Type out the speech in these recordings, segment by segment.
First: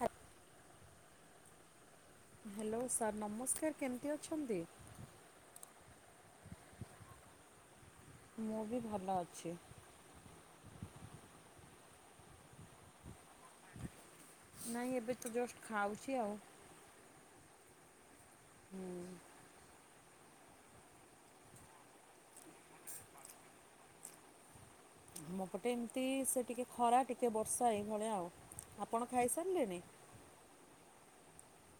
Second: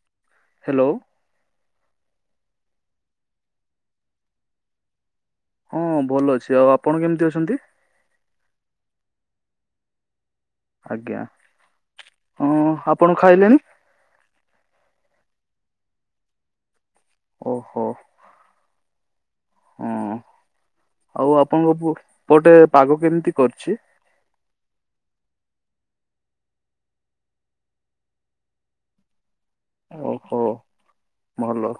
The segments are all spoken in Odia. ହାତ୍ ହାଲୋ। ହାଲୋ ସାର୍ ନମସ୍କାର, କେମିତି ଅଛନ୍ତି? ହଁ ଭଲ ଅଛି, ଆଉ ଆପଣ କେମିତି ଅଛନ୍ତି? ମୁଁ ବି ଭଲ ଅଛି। ଆଜ୍ଞା, ହଁ ଆପଣ ଖାଇଲେଣି? ନାଇଁ ଏବେ ତ ଜଷ୍ଟ ଖାଉଚି ଆଉ। ଓହୋ। ହୁଁ। ହଁ, ଆଉ ଆପଣଙ୍କ ପୁ ପଟେ ପାଗ କେମିତି କରିଚି? ଆମ ପଟେ ଏମିତି, ସେ ଟିକେ ଖରା, ଟିକେ ବର୍ଷା ଏଇଭଳିଆ ଆଉ। ଆପଣ ଖାଇସାରିଲେନି? ଓହୋ, ଭଲ।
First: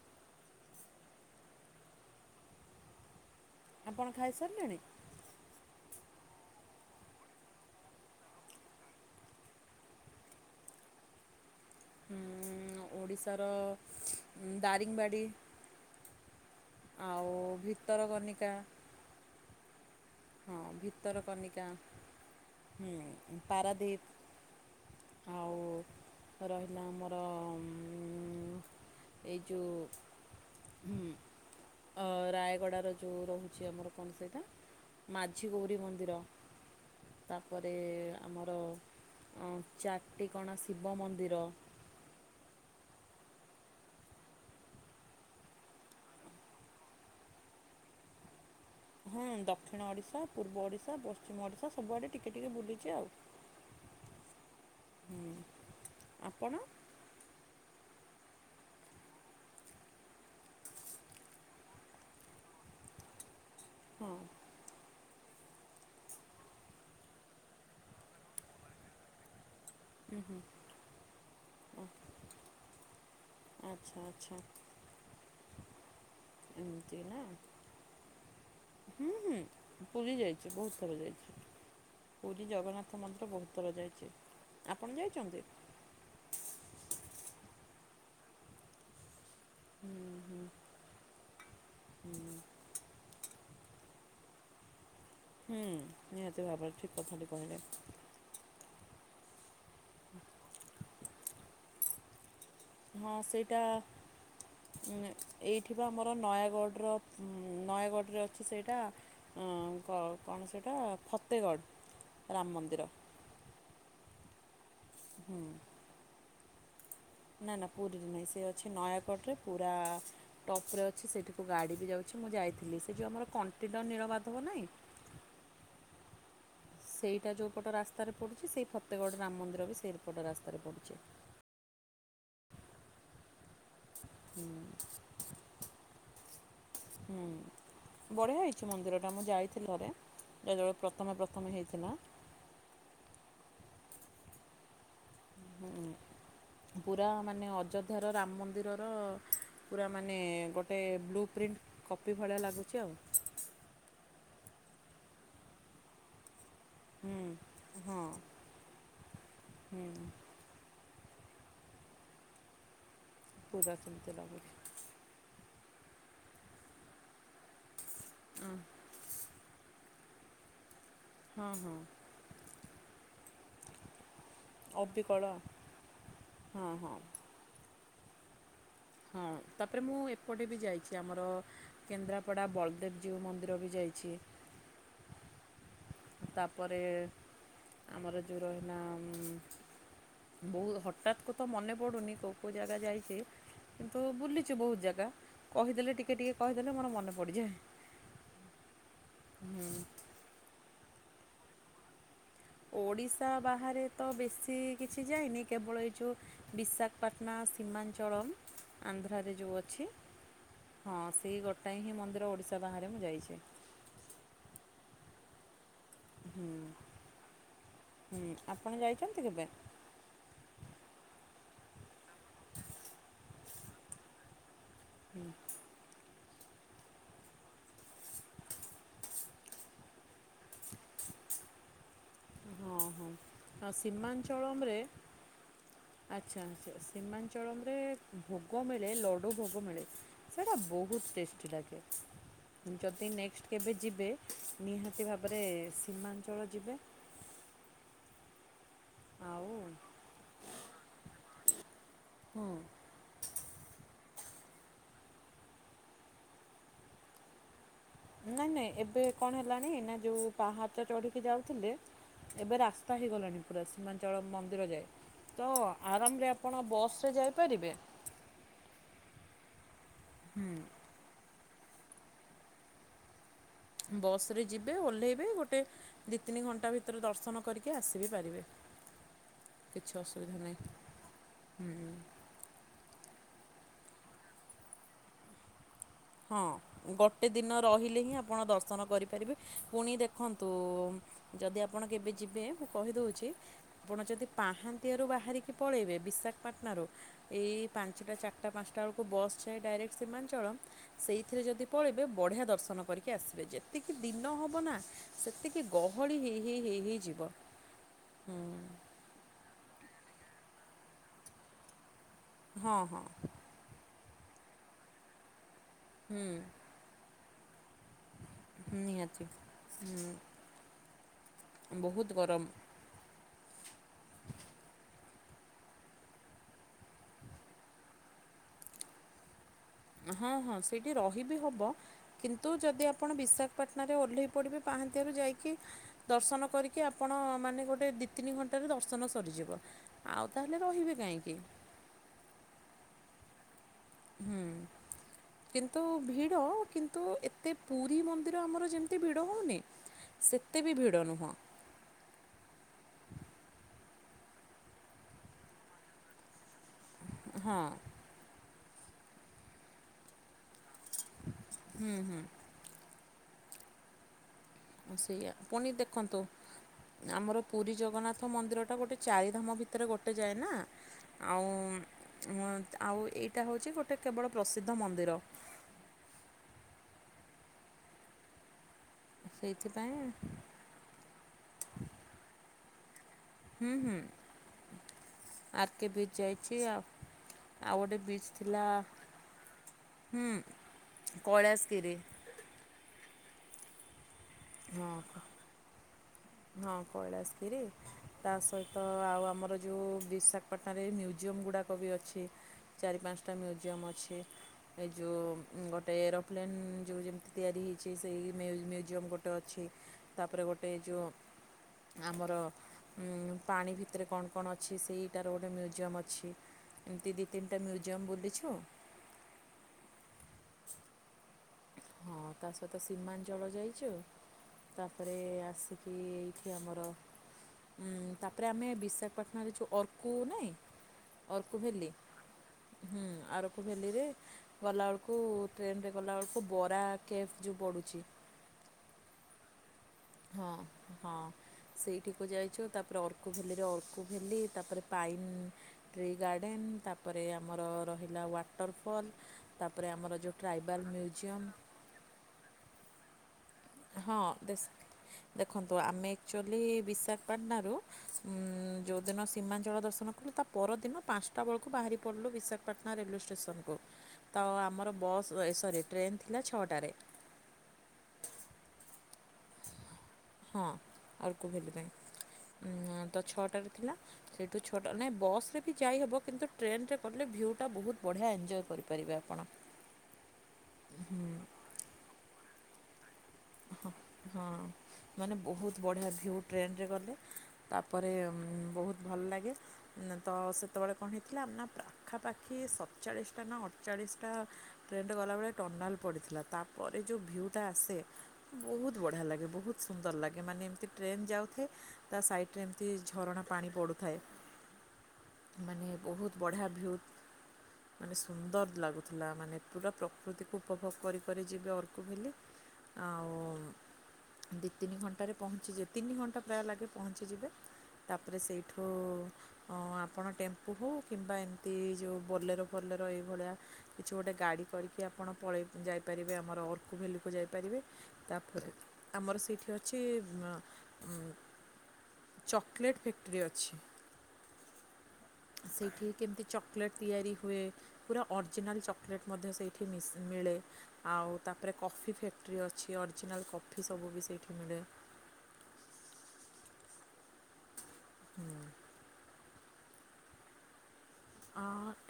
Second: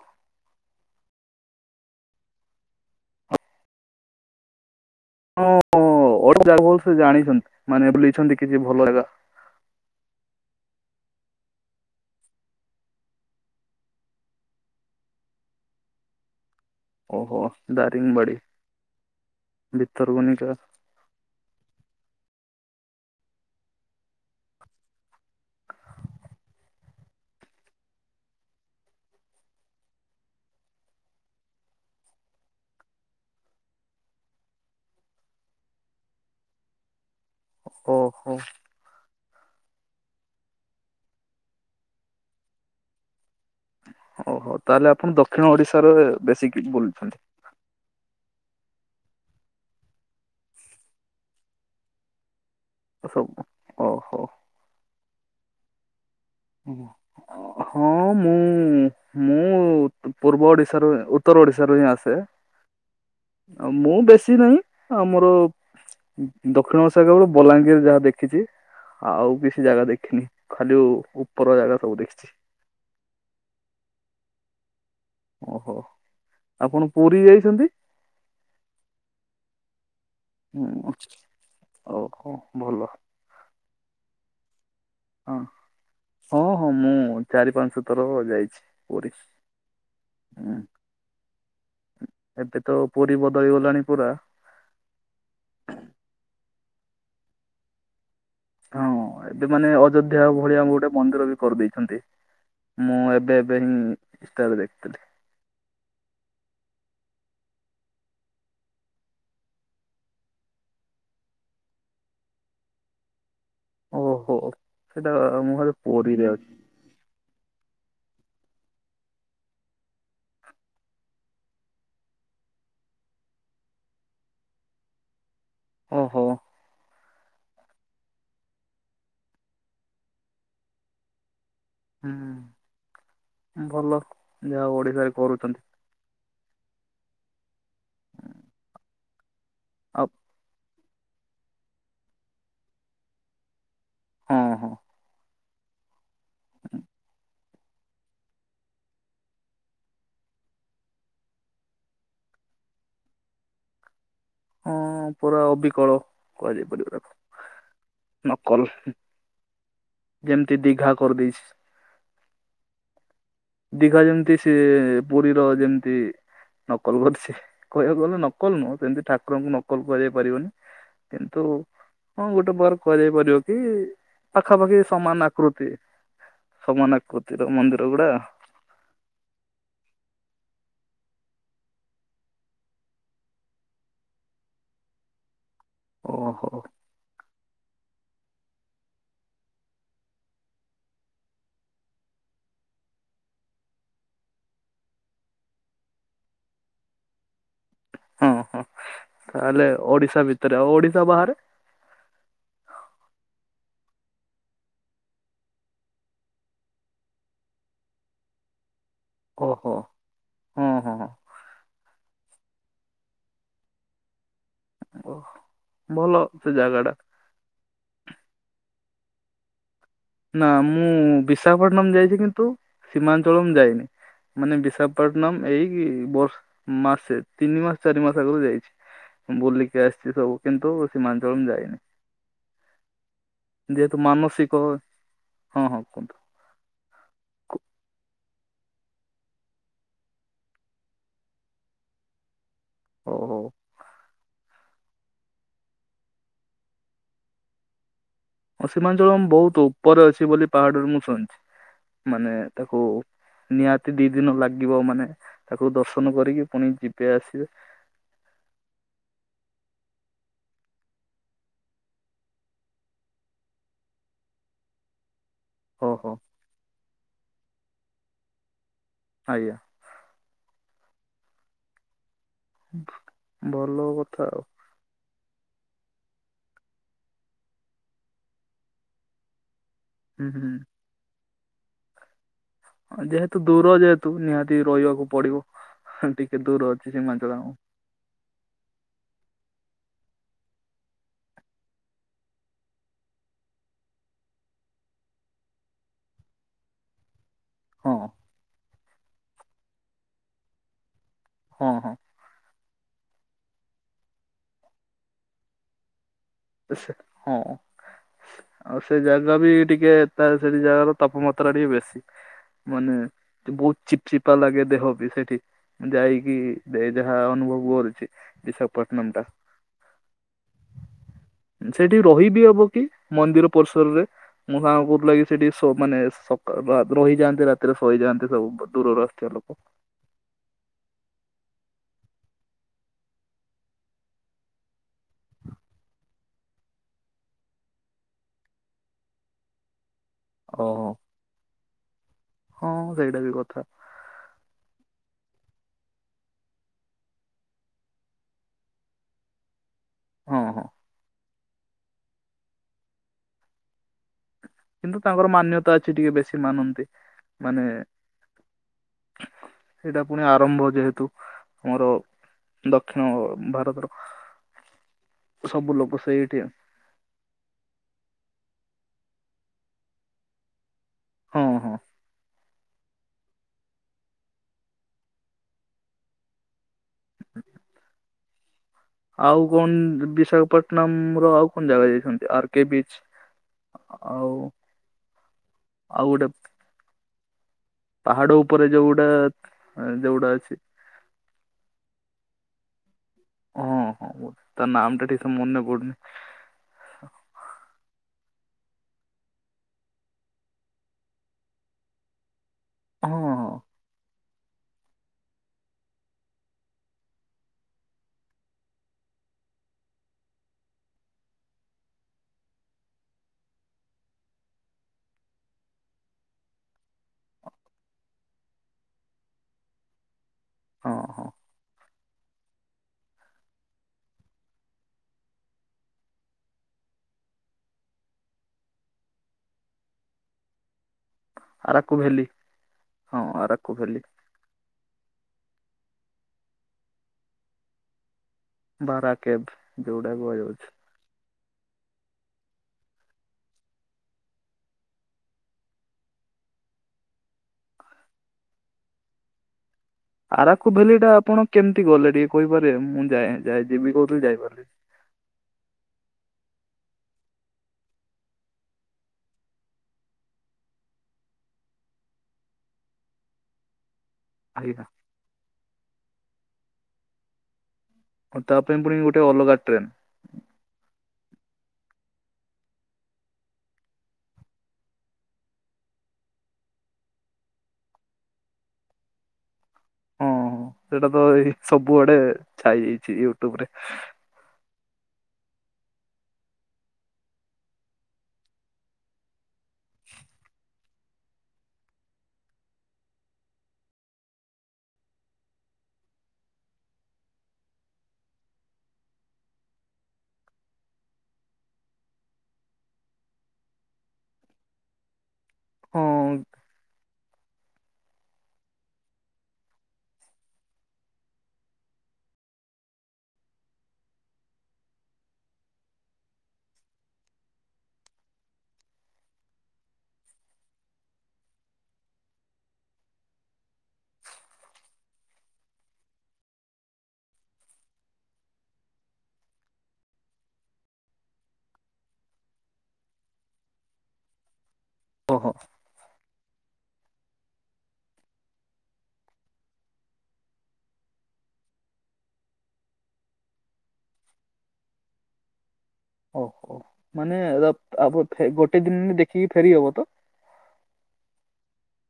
ଆପଣ ଖାଇସାରିଲେଣି। ହଁ ହଁ, ଅଜା କୁ ସେ ଜାଣିଛନ୍ତି, ମାନେ ବୁଲେଇଛନ୍ତି କିଛି ଭଲ ଜାଗା। ହୁଁ, ଓଡ଼ିଶାର ଦାରିଙ୍ଗବାଡ଼ି ଆଉ ଓହୋ ଦାରିଙ୍ଗବାଡି ଭିତରକନିକା ହଁ ଭିତରକନିକା ଭିତରକନିକା, ହୁଁ, ପାରାଦୀପ୍। ଆଉ ରହିଲା ଆମର ଏଇ ଯୋଉ ହୁଁ, ରାୟଗଡ଼ାର ଯୋଉ ରହୁଛି ଆମର କଣ ସେଇଟା? ମାଝି ଗୌରୀ ମନ୍ଦିର, ତାପରେ ଓହୋ ଆମର ଚାଟିକଣା ଶିବ ମନ୍ଦିର। ଓ ହୋ, ତାହେଲେ ଆପଣ ଦକ୍ଷିଣ ଓଡିଶାରେ ବେଶୀକ୍ କିଛି ବୁଲୁଚନ୍ତି। ହଁ ଦକ୍ଷିଣ ଓଡିଶା, ପୂର୍ବ ଓଡିଶା, ପଶ୍ଚିମ ଓଡିଶା ସବୁଆଡେ ଟିକେ ଟିକେ ବୁଲି ତି ଆଉ, ସବୁ ଓହୋ ହୁଁ, ଆପଣ ହଁ, ମୁଁ ମୁଁ ପୂର୍ବ ଓଡିଶାରୁ ଉତ୍ତର ଓଡିଶାରୁ ହିଁ ଆସେ। ମୁଁ ହଁ ବେଶୀ ନାହିଁ ଆମର ଦକ୍ଷିଣ ଓଡିଶା କେବଳ ବଲାଙ୍ଗୀର ଯାହା ଦେଖିଛି ଆଉ କିଛି ଜାଗା ଦେଖି ଦେଖିନି ଖାଲି ଉପର ଜାଗା ସବୁ ଦେଖିଛି। ଆଚ୍ଛା ଆଚ୍ଛା। ଓହୋ ଆପଣ ଏମିତି ନା ପୁରୀ ଯାଇଛନ୍ତି? ହୁଁ ହୁଁ ପୁରୀ ଯାଇଛି। ବହୁତ ହୁଁ ଭଲ ଯାଇଛି ଓହୋ ପୁରି ଭଲ ଜଗନ୍ନାଥ ମନ୍ଦିର ବହୁତ ଥର ଯାଇଛି ଆପଣ ହଁ ଯାଇଛନ୍ତି। ହଁ ହଁ ମୁଁ ଚାରି ପାଞ୍ଚ ଥର ଯାଇଛି ପୁରୀ। ହୁଁ ହୁଁ ହୁଁ ଏବେ ତ ପୁରୀ ବଦଳି ଗଲାଣି ପୁରା। ହୁଁ ନିହାତି ଭାବରେ ଠିକ୍ କଥାଟି କହିଲେ। ହଁ ଏବେ ମାନେ ଅଯୋଧ୍ୟା ଭଳିଆ ଆମ ଗୋଟେ ମନ୍ଦିର ବି କରିଦେଇଛନ୍ତି। ମୁଁ ହଁ ଏବେ ଏବେ ହିଁ ଇନଷ୍ଟାରେ ଦେଖିଥିଲି। ଏଇଠିବା ଆମର ନୟାଗଡ଼ର ନୟାଗଡ଼ରେ ଅଛି ସେଇଟା। କଣ ସେଇଟା ଫତେଗଡ଼ ରାମ ମନ୍ଦିର ଓହୋ ସେଇଟା ମୁଁ ଭାବେ ପୁରୀରେ ଅଛି। ନା ନା ପୁରୀରେ ନାହିଁ ସେ ଅଛି ନୟାଗଡ଼ରେ ପୁରା ଟପରେ ଅଛି ସେଇଠିକୁ ଗାଡ଼ି ବି ଯାଉଛି ମୁଁ ଯାଇଥିଲି ସେ ଯେଉଁ ଆମର କଣ୍ଟେଲୋ ନୀଳମାଧବ ନାହିଁ। ଓହୋ ସେଇଟା ଯୋଉପଟ ରାସ୍ତାରେ ପଡ଼ୁଛି ସେଇ ଫତେଗଡ଼ ରାମ ମନ୍ଦିର ବି ସେଇପଟ ରାସ୍ତାରେ ପଡ଼ୁଛି। ହୁଁ ଭଲ ଯାହା ଓଡିଶାରେ କରୁଛନ୍ତି। ହୁଁ ବଢିଆ ହେଇଛି ମନ୍ଦିର ଟା ମୁଁ ଯାଇଥିଲି ଥରେ। ଆଉ ଯେ [inaudible] ପ୍ରଥମେ ପ୍ରଥମେ ହେଇଥିଲା। ହଁ ହଁ ପୁରା ମାନେ ଅଯ ଧର ରାମ ମନ୍ଦିରର ପୁରା ମାନେ ଗୋଟେ ବ୍ଲୁ ପ୍ରିଣ୍ଟ୍ କପି ଭଳିଆ ଲାଗୁଛି ଆଉ ହଁ ପୁରା ଅବିକଳ କୁହାଯାଇ ପାରିବ। ହୁଁ ହଁ ନକଲ ହୁଁ ଯେମିତି ଦିଘା କରିଦେଇଛି। ପୁରା ଦିଘା ସେମିତି ଯେମତି ଲାଗୁଛି ସେ ପୁରୀର ଯେମିତି ନକଲ କରିଛି। କହିବାକୁ ଗଲେ ନକଲ ନୁହଁ ସେମିତି ଠାକୁରଙ୍କୁ ନକଲ କୁହାଯାଇ ପାରିବନି କିନ୍ତୁ ହଁ ଗୋଟେ ପ୍ରକାର କୁହାଯାଇ ପାରିବ କି ପାଖାପାଖି ଅବିକଳ ସମାନ ଆକୃତି ହଁ ହଁ ସମାନ ଆକୃତିର ମନ୍ଦିର ଗୁଡା ହଁ ତାପରେ ମୁଁ ଏପଟେ ବି ଯାଇଛି ଆମର କେନ୍ଦ୍ରାପଡ଼ା ବଳଦେବଜୀଉ ମନ୍ଦିର ବି ଯାଇଛି। ଓହୋ ତାପରେ ଆମର ଯେଉଁ ରହୀଲା। ବହୁତ ହଠାତକୁ ତ ମନେ ପଡୁନି କୋଉ କୋଉ ଜାଗା ଯାଇଛି। କିନ୍ତୁ ବୁଲିଛି ବହୁତ ଜାଗା କହିଦେଲେ ଟିକେ ଟିକେ କହିଦେଲେ ମୋର ମନେ ପଡ଼ିଯାଏ। ହଁ ହଁ ତାହେଲେ ଓଡିଶା ଭିତରେ ଆଉ ଓଡିଶା ବାହାରେ? ଓଡ଼ିଶା ବାହାରେ ତ ବେଶୀ କିଛି ଯାଇନି କେବଳ ଏଇ ଯୋଉ ବିଶାଖପାଟନା ସୀମାଞ୍ଚଳମ୍ ଆନ୍ଧ୍ର ସେଠାରେ ଯେଉଁ ଓହୋ ଅଛି ହଁ ସେଇ ଗୋଟାଏ ହିଁ ମନ୍ଦିର ଓଡ଼ିଶା ବାହାରେ ମୁଁ ଯାଇଛି। ଓ ଭଲ ସେ ଜାଗା ଟା। ହୁଁ, ଆପଣ ଯାଇଛନ୍ତି କେବେ? ନା ମୁଁ ବିଶାଖପଟନମ୍ ଯାଇଛି କିନ୍ତୁ ସୀମାଞ୍ଚଳ ମୁଁ ଯାଇନି, ମାନେ ବିଶାଖ୍ ପଟନମ୍ ଏଇ ବର୍ଷ ମାସେ ତିନି ମାସ ଚାରି ମାସ ଆଗରୁ ଯାଇଛି। ବୁଲିକି ଆସିଛି ସବୁ। କିନ୍ତୁ ସୀମାଞ୍ଚଳମ୍ ଯାଇନି। ହଁ, ହଁ ତ ଯେହେତୁ ମାନସିକ ସୀମାଞ୍ଚଳମ୍ ରେ ହଁ ହଁ। କୁହନ୍ତୁ। ଆଚ୍ଛା, ଆଚ୍ଛା, କୁ- ସୀମାଞ୍ଚଳମରେ ଭୋଗ ମିଳେ, ଲଡୁ ଭୋଗ ମିଳେ, ସେଇଟା ବହୁତ ଟେଷ୍ଟି ଲାଗେ। ଯଦି ହଉ ହଉ ନେକ୍ସଟ୍ କେବେ ଯିବେ? ନିହାତି ଭାବରେ ସୀମାଞ୍ଚଳ ଯିବେ। ହଁ ସୀମାଞ୍ଚଳମ୍ ଆଉ ବହୁତ ଉପରେ ଅଛି, ବୋଲି ପାହାଡରୁ ମୁଁ ଶୁଣିଛି। ମାନେ ହଁ ତାକୁ ନିହାତି ଦି ଦିନ ଲାଗିବ, ମାନେ ତାକୁ ଦର୍ଶନ କରିକି ପୁଣି ଯିବେ ଆସିବେ। ନାଇଁ ନାଇଁ ଏବେ କଣ ହେଲାଣି ନା, ଯୋଉ ପାହାଚ ଚଢ଼ିକି ଯାଉଥିଲେ। ଏବେ ରାସ୍ତା ହେଇଗଲାଣି ପୁରା, ସୀମାଞ୍ଚଳମ୍ ମନ୍ଦିର ଯାଏ। ତ ହଉ ହଉ। ଆରାମରେ ଆପଣ ବସ୍ ରେ ଯାଇପାରିବେ। ଆଜ୍ଞା। ହୁଁ। ଭୂହ୍। ବସ୍ ରେ ଯିବ୍ ଯିବେ, ଓହ୍ଲେଇବେ, ଗୋଟେ ଦି ତିନି ଘଣ୍ଟା ଭିତରେ ଦର୍ଶନ କରିକି ଆସିବି ପାରିବେ। କିଛି ହୁଁ ଅସୁବିଧା ନାହିଁ, ହୁଁ ହୁଁ। ଯେହେତୁ ଦୂର ଯେହେତୁ, ନିହାତି ରହିବାକୁ ପଡ଼ିବ। ହଁ, ଗୋଟେ ଦିନ ରହିଲେ ହିଁ ଆପଣ ଦର୍ଶନ କରିପାରିବେ। ପୁଣି ଦେଖନ୍ତୁ-ଉ ଯଦି ଆପଣ କେବେ ଯିବେ? ମୁଁ କହିଦଉଛି। ଆପଣ ଯଦି ପାହାନ୍ତିଆରୁ ବାହାରିକି ପଳେଇବେ ବିଶାଖାପାଟନାରୁ ଏଇ ହଁ ପାଞ୍ଚଟା ଚାରିଟା ପାଞ୍ଚଟା ବେଳକୁ ବସ୍ ଯାଏ ଡାଇରେକ୍ଟ ସୀମାଞ୍ଚଳମ୍ ସେଇଥିରେ ଯଦି ହଁ ହଁ ପଳେଇବେ ବଢ଼ିଆ ଦର୍ଶନ କରିକି ଆସିବେ, ଯେତିକି ଦିନ ହବ ନା ସେତିକି ଗହଳି ହେଇ ହେ ହେଇ ହେଇ ସେ ହେଇ ଯିବ, ହଁ ହୁଁ। ଆଉ ସେ ଜାଗା ବି ଟିକେ ତାର ସେଠି ଜାଗାର ତାପମାତ୍ରା ଟିକେ ବେଶୀ, ହଁ ମାନେ ହଁ ବହୁତ ଚିପ୍ ଚିପା ଲାଗେ ଦେହ ବି ସେଠି ମୁଁ ଯାଇକି ଦେ ଯାହା ଅନୁଭବ କରୁଛି। ବିଶାଖାପଟନମ ଟା ନିହାତି ହୁଁ। ସେଠି ରହିବିି ହବକି ମନ୍ଦିର ପରିସରରେ? ମୁଁ ସାଙ୍ଗ କହିଥିଲା କି ସେଠି ଶ -ମାନେ ସକା ର -ରହିଯାଆନ୍ତି ରାତିରେ ଶୋଇଯାଆନ୍ତି ସବୁ ଦୂରରୁ ଆସଥିବା ଲୋକ। ହଁ, ହଁ ସେଇଠି ରହିବି ହବ। କିନ୍ତୁ ଯଦି ଆପଣ ବିଶାଖାପାଟଣାରେ ଓହ୍ଲେଇ ପଡ଼ିବେ ପାହାନ୍ତିଆରୁ ଯାଇକି। ଦର୍ଶନ କରିକି ଆପଣ ମାନେ ଗୋଟେ ଦି ତିନି ଘଣ୍ଟାରେ ଦର୍ଶନ ସରିଯିବ। ଆଉ ତାହେଲେ ଓହୋ ରହିବେ କାହିଁକି? ହଁ ସେଇଟା ବି କଥା। ହୁଁ। କିନ୍ତୁ ଭିଡ଼ କିନ୍ତୁ ଏତେ ପୁରୀ ମନ୍ଦିର ଆମର ଯେମତି ଭିଡ଼ ହଉନି! ହଁ ସେତେ ହଁ ବି ଭିଡ଼ ନୁହଁ। କିନ୍ତୁ ତାଙ୍କର ମାନ୍ୟତା ଅଛି ଟିକେ ବେଶୀ ମାନନ୍ତି। ହଁ ମାନେ ସେଇଟା ପୁଣି ଆରମ୍ଭ ଯେହେତୁ ଆମର ଦକ୍ଷିଣ ଭାରତର। ସେଇଆ ପୁଣି ସବୁ ଲୋକ ଦେଖନ୍ତୁ ସେଇଠି ଆମର ପୁରୀ ଜଗନ୍ନାଥ ମନ୍ଦିରଟା ଗୋଟେ ଚାରିଧାମ ଭିତରେ ଗୋଟେ ଯାଏ ନା। ହଁ ଆଉ ହଁ ଉଁ ଆଉ ଏଇଟା ହେଉଛି ଗୋଟେ କେବଳ ପ୍ରସିଦ୍ଧ ମନ୍ଦିର। ହ [inaudible] ଆଉ ସେଇଥିପାଇଁ କଣ ବିଶାଖାପଟନମ ର ଆଉ କଣ ଜାଗା ଯାଇଛନ୍ତି ଆର କେ ବିଚ ହଁ ହୁଁ ଆର କେ ଆଉ ବିଚ ଗୋଟେ ଯାଇଛି ଆଉ ଆଉ ଗୋଟେ ବିଚ ପାହାଡ ଥିଲା ଉପରେ ଯୋଉଟା ଯୋଉଟା ହୁଁ ଅଛି କୈଳାଶଗିରି। ହଁ ହଁ ତା ହଁ ନାମ ଟା ଠିକ ସେ ମନେ ପଡ଼ୁନି। ହଁ କୈଳାଶ ଗିରି ତା ସହିତ ଆଉ ଆମର ଜଉ ବିଶାଖ ପାଟଣାରେ ମ୍ୟୁଜିୟମ୍ ଗୁଡ଼ାକ ବି ଅଛି ଚାରି ହଁ ପାଞ୍ଚଟା ହଁ ମ୍ୟୁଜିୟମ୍ ଅଛି। ଏ ଯେଉଁ ଗୋଟେ ଏରୋପ୍ଲେନ୍ ଯେଉଁ ଯେମିତି ତିଆରି ହେଇଛି ସେଇ ମେଲ୍ ମ୍ୟୁଜିୟମ୍ ଗୋଟେ ଟ ଅଛି ତାପରେ ଗୋଟେ ଏଇ ଯଉ ଆମର ପାଣି ଭିତରେ କଣ କଣ ଅଛି ସେଇଟାର ଗୋଟେ ମ୍ୟୁଜିୟମ୍ ଅଛି। ଏମିତି ଦି ତିନଟା ମ୍ୟୁଜଜିୟମ୍ ବୁଲିଛୁ। ହଁ ହଁ। ହଁ ତା ସହିତ ସିମାଞ୍ଚଳ ଯାଇଛୁ। ତାପରେ ଆସିକି ଏଇଠି ଆମର ଉଁ ତାପରେ ଆମେ ବିଶାଖାପାଟଣାରେ ଯୋଉ ଅର୍କୁ ନାଇଁ ଅର୍କୁ ଭେଲି ଆରାକୁ ଭ୍ୟାଲି ହୁଁ ହଁ ଆରକୁ ଆରାକୁ ଭ୍ୟାଲି ଭେଲିରେ ଗଲାବେେଳକୁ ଟ୍ରେନରେ ଗଲାବେଳକୁ ବରା କେଫ୍ ଯେଉଁ ପଡ଼ୁଛି ବାରା କେବ ଯଉଟା ବି ବଇ ହଁ ଯାଉଛି। ହଁ ସେଇଠିକୁ ଯାଇଛୁ ତାପରେ ଅର୍କୁ ଭେଲିରେ ଅର୍କୁ ଭେଲି ତାପରେ ପାଇନ୍ ଟ୍ରି ଗାର୍ଡେନ ତାପରେ ଆମର ରହିଲା ୱାଟର ଫଲ ତାପରେ ଆମର ଯଉ ଆରାକୁ ଟ୍ରାଇବଲ ଭ୍ୟାଲି ଟା ମ୍ୟୁଜ୍ ଆପଣ କେମିତି ଗଲେ ଟିକେ କହିପାରିବେ ମୁଁ ଯାଏ ଯାଏ ଯିବି ହଁ କହୁଥିଲି ଦେଶ ଯାଇପାରିଲିନି। ଦେଖନ୍ତୁ ଆମେ ଆକ୍ଚୁଆଲି ବିଶାଖାପାଟଣାରୁ ଯେଉଁଦିନ ସୀମାଞ୍ଚଳ ଦର୍ଶନ କଲୁ ତା ପରଦିନ ପାଞ୍ଚଟା ବେଳକୁ ବାହାରି ପଡ଼ିଲୁ ବିଶାଖା ପାଟଣା ରେଲୱେ ଷ୍ଟେସନକୁ ତ ଆଜ୍ଞା ଆମର ବସ୍ ଏ ସରି ଟ୍ରେନ୍ ଥିଲା ଛଅଟାରେ। ଆଉ ତା ପାଇଁ ପୁଣି ଗୋଟେ ଅଲଗା ଟ୍ରେନ ହଁ ଆର୍ କେଉ ଭଲ ପାଇଁ ତ ଛଅଟାରେ ଥିଲା। ସେଇଠୁ ଛୋଟ ନାଇଁ ବସ୍ ରେ ବି ଯାଇହେବ କିନ୍ତୁ ଟ୍ରେନରେ କଲେ ଭିଉଟା ବହୁତ ବଢ଼ିଆ ଏଞ୍ଜୟ କରିପାରିବେ ଆପଣ। ହଁ ହଁ ସେଇଟା ତ ଏଇ ସବୁଆଡେ ଛାଇଯଇଛି ୟୁଟ୍ୟୁବ ରେ ହଁ। ମାନେ ବହୁତ ବଢ଼ିଆ ଭିଉ ଟ୍ରେନରେ ଗଲେ ତାପରେ ବହୁତ ଭଲ ଲାଗେ। ତ ସେତେବେଳେ କଣ ହେଇଥିଲା ନା ପାଖାପାଖି ସତଚାଳିଶଟା ନା ଅଠଚାଳିଶଟା ଟ୍ରେନଟା ଗଲାବେଳେ ଟର୍ନାଲ ପଡିଥିଲା ତାପରେ ଯୋଉ ଭିୟୁଟା ଆସେ ବହୁତ ବଢ଼ିଆ ଲାଗେ ବହୁତ ସୁନ୍ଦର ଲାଗେ ମାନେ ଏମିତି ଟ୍ରେନ ଯାଉଥାଏ ତା ସାଇଟରେ ଏମିତି ଝରଣା ପାଣି ପଡ଼ୁଥାଏ। ମାନେ ହଁ ବହୁତ ବଢ଼ିଆ ଭିଉ ମାନେ ସୁନ୍ଦର ଲାଗୁଥିଲା ମାନେ ପୁରା ପ୍ରକୃତିକୁ ଉପଭୋଗ କରି କରି ଯିବେ ଅର୍କୁ ଭେଲି ଆଉ ଦୁଇ ତିନି ଘଣ୍ଟାରେ ପହଞ୍ଚିଯିବ ତିନି ଘଣ୍ଟା ପ୍ରାୟ ଲାଗେ ପହଞ୍ଚିଯିବେ। ତାପରେ ସେଇଠୁ ହଁ ଆପଣ ଟେମ୍ପୁ ହଉ କିମ୍ବା ଏମିତି ଯେଉ ବୋଲେର ଫୋଲେର ଏଇଭଳିଆ କିଛି ଗୋଟେ ଗାଡ଼ି କରିକି ଆପଣ ପଳେଇ ଯାଇପାରିବେ ଆମର ଅର୍କୁ ଭ୍ୟାଲିକୁ ଯାଇପାରିବେ। ତାପରେ ଆମର ସେଇଠି ଅଛି ଉଁ ମ୍ ଉଁ ଚକଲେଟ ଫ୍ୟାକ୍ଟରି ଅଛି। ଓହୋ ସେଠି କେମିତି ଚକଲେଟ୍ ତିଆରି ହୁଏ? ପୁରା ଅରିଜିନାଲ୍ ଚକଲେଟ୍ ମଧ୍ୟ ସେଇଠି ମିଶ-ମିଳେ। ଆଉ ତାପରେ କଫି ଫ୍ୟାକ୍ଟ୍ରି ଅଛି। ଅରିଜିନାଲ୍ କଫି ସବୁ ବି ସେଇଠି ମିଳେ। ଓହୋ। ମାନେ ଆ-ଫ ଗୋଟେ ଦିନ ଦେଖିକି ଫେରି ହବ ତ? ଅ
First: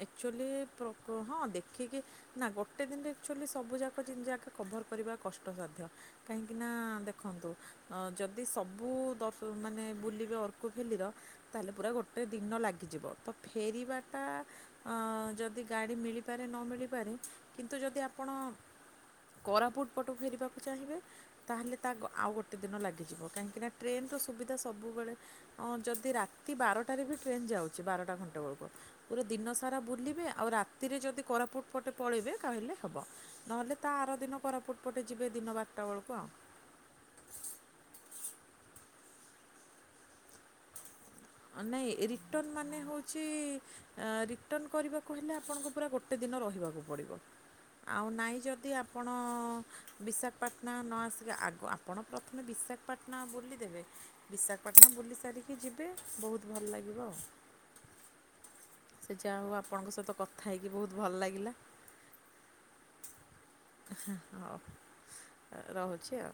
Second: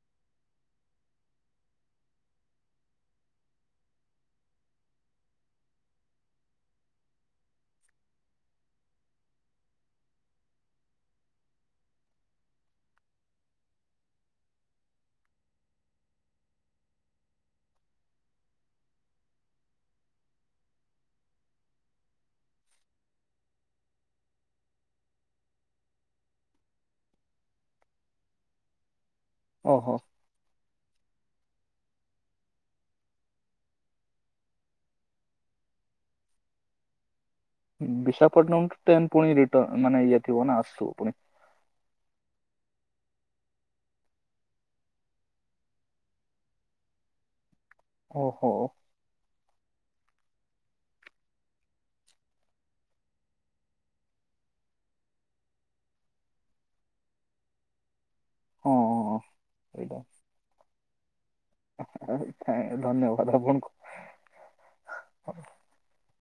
ଆକ୍ଚୁଆଲି ପ୍ର-ପ ହଁ ଦେଖିକି ନା ଗୋଟେ ଦିନରେ ଆକ୍ଚୁଆଲି ସବୁ ଯାକ ଜିନି ଯାକ କଭର କରିବା କଷ୍ଟସାଧ୍ୟ। କାହିଁକି ନା ଦେଖନ୍ତୁ ଅ ଯଦି ସବୁ ଦ-ମାନେ ବୁଲିବେ ଅର୍କୁ ଭେଲିର ତାହେଲେ ପୁରା ଗୋଟେ ଦିନ ଲାଗିଯିବ। ତ ଫେରିବା ଟା ଯଦି ଗାଡ଼ି ମିଳିପାରେ ନ ମିଳିପାରେ, କିନ୍ତୁ ଯଦି ଆପଣ କରାପୁଟ ପଟକୁ ଫେରିବାକୁ ଚାହିଁବେ ତାହେଲେ ତା ଗ-ଆଉ ଗୋଟେ ଦିନ ଲାଗିଯିବ। କାହିଁକିନା ଟ୍ରେନର ସୁବିଧା ସବୁବେଳେ। ଅଁ ଯଦି ରାତି ବାରଟାରେ ବି ଟ୍ରେନ୍ ଯାଉଛି, ବାରଟା ଘଣ୍ଟେ ବେଳକୁ। ପୁରା ଦିନ ସାରା ଓହୋ ବୁଲିବେ, ଆଉ ରାତିରେ ଯଦି କୋରାପୁଟ ପଟେ ପଳେଇବେ, ତାହେଲେ ହବ। ନହେଲେ ତା ଆର ଦିନ କୋରାପୁଟ ପଟେ ଯିବେ ଦିନ ବାରଟା ବେଳକୁ ଆଉ। ବିଶାଖପଟନମ୍ ଠୁ ଟ୍ରେନ ପୁଣି ରିଟର୍ଣ ମାନେ ଇଏ ଥିବ ନା ଆସଥିବ ପୁଣି। ନାଇଁ ରିଟର୍ନ ମାନେ ହୋଉଛି ଆଁ ରିଟର୍ନ କରିବାକୁ ହେଲେ ଆପଣଙ୍କୁ ପୁରା ଗୋଟେ ଦିନ ରହିବାକୁ ପଡିବ। ଆଉ ନାଇଁ ଓହୋ ଯଦି ଆପ୍ ଆପଣ ବିଶାଖାପାଟଣା ନ ଆସିକି ଆଗ ଆପଣ ପ୍ରଥମେ ବିଶାଖାପାଟଣା ବୁଲିଦେବେ। ବିଶାଖପାଟନା ବୁଲି ସାରିକି ଯିବେ ବହୁତ ଭଲ ଲାଗିବ ଆଉ। ହଁ ହଁ ସେ ଯାହା ହଉ ଆପଣଙ୍କ ସହିତ କଥା ଥା ହେଇକି ବହୁତ ଭଲ ଲାଗିଲା। ଥା-ଧନ୍ୟବାଦ ଆପଣଙ୍କୁ। ହଉ ରହୁଛି ଆଉ।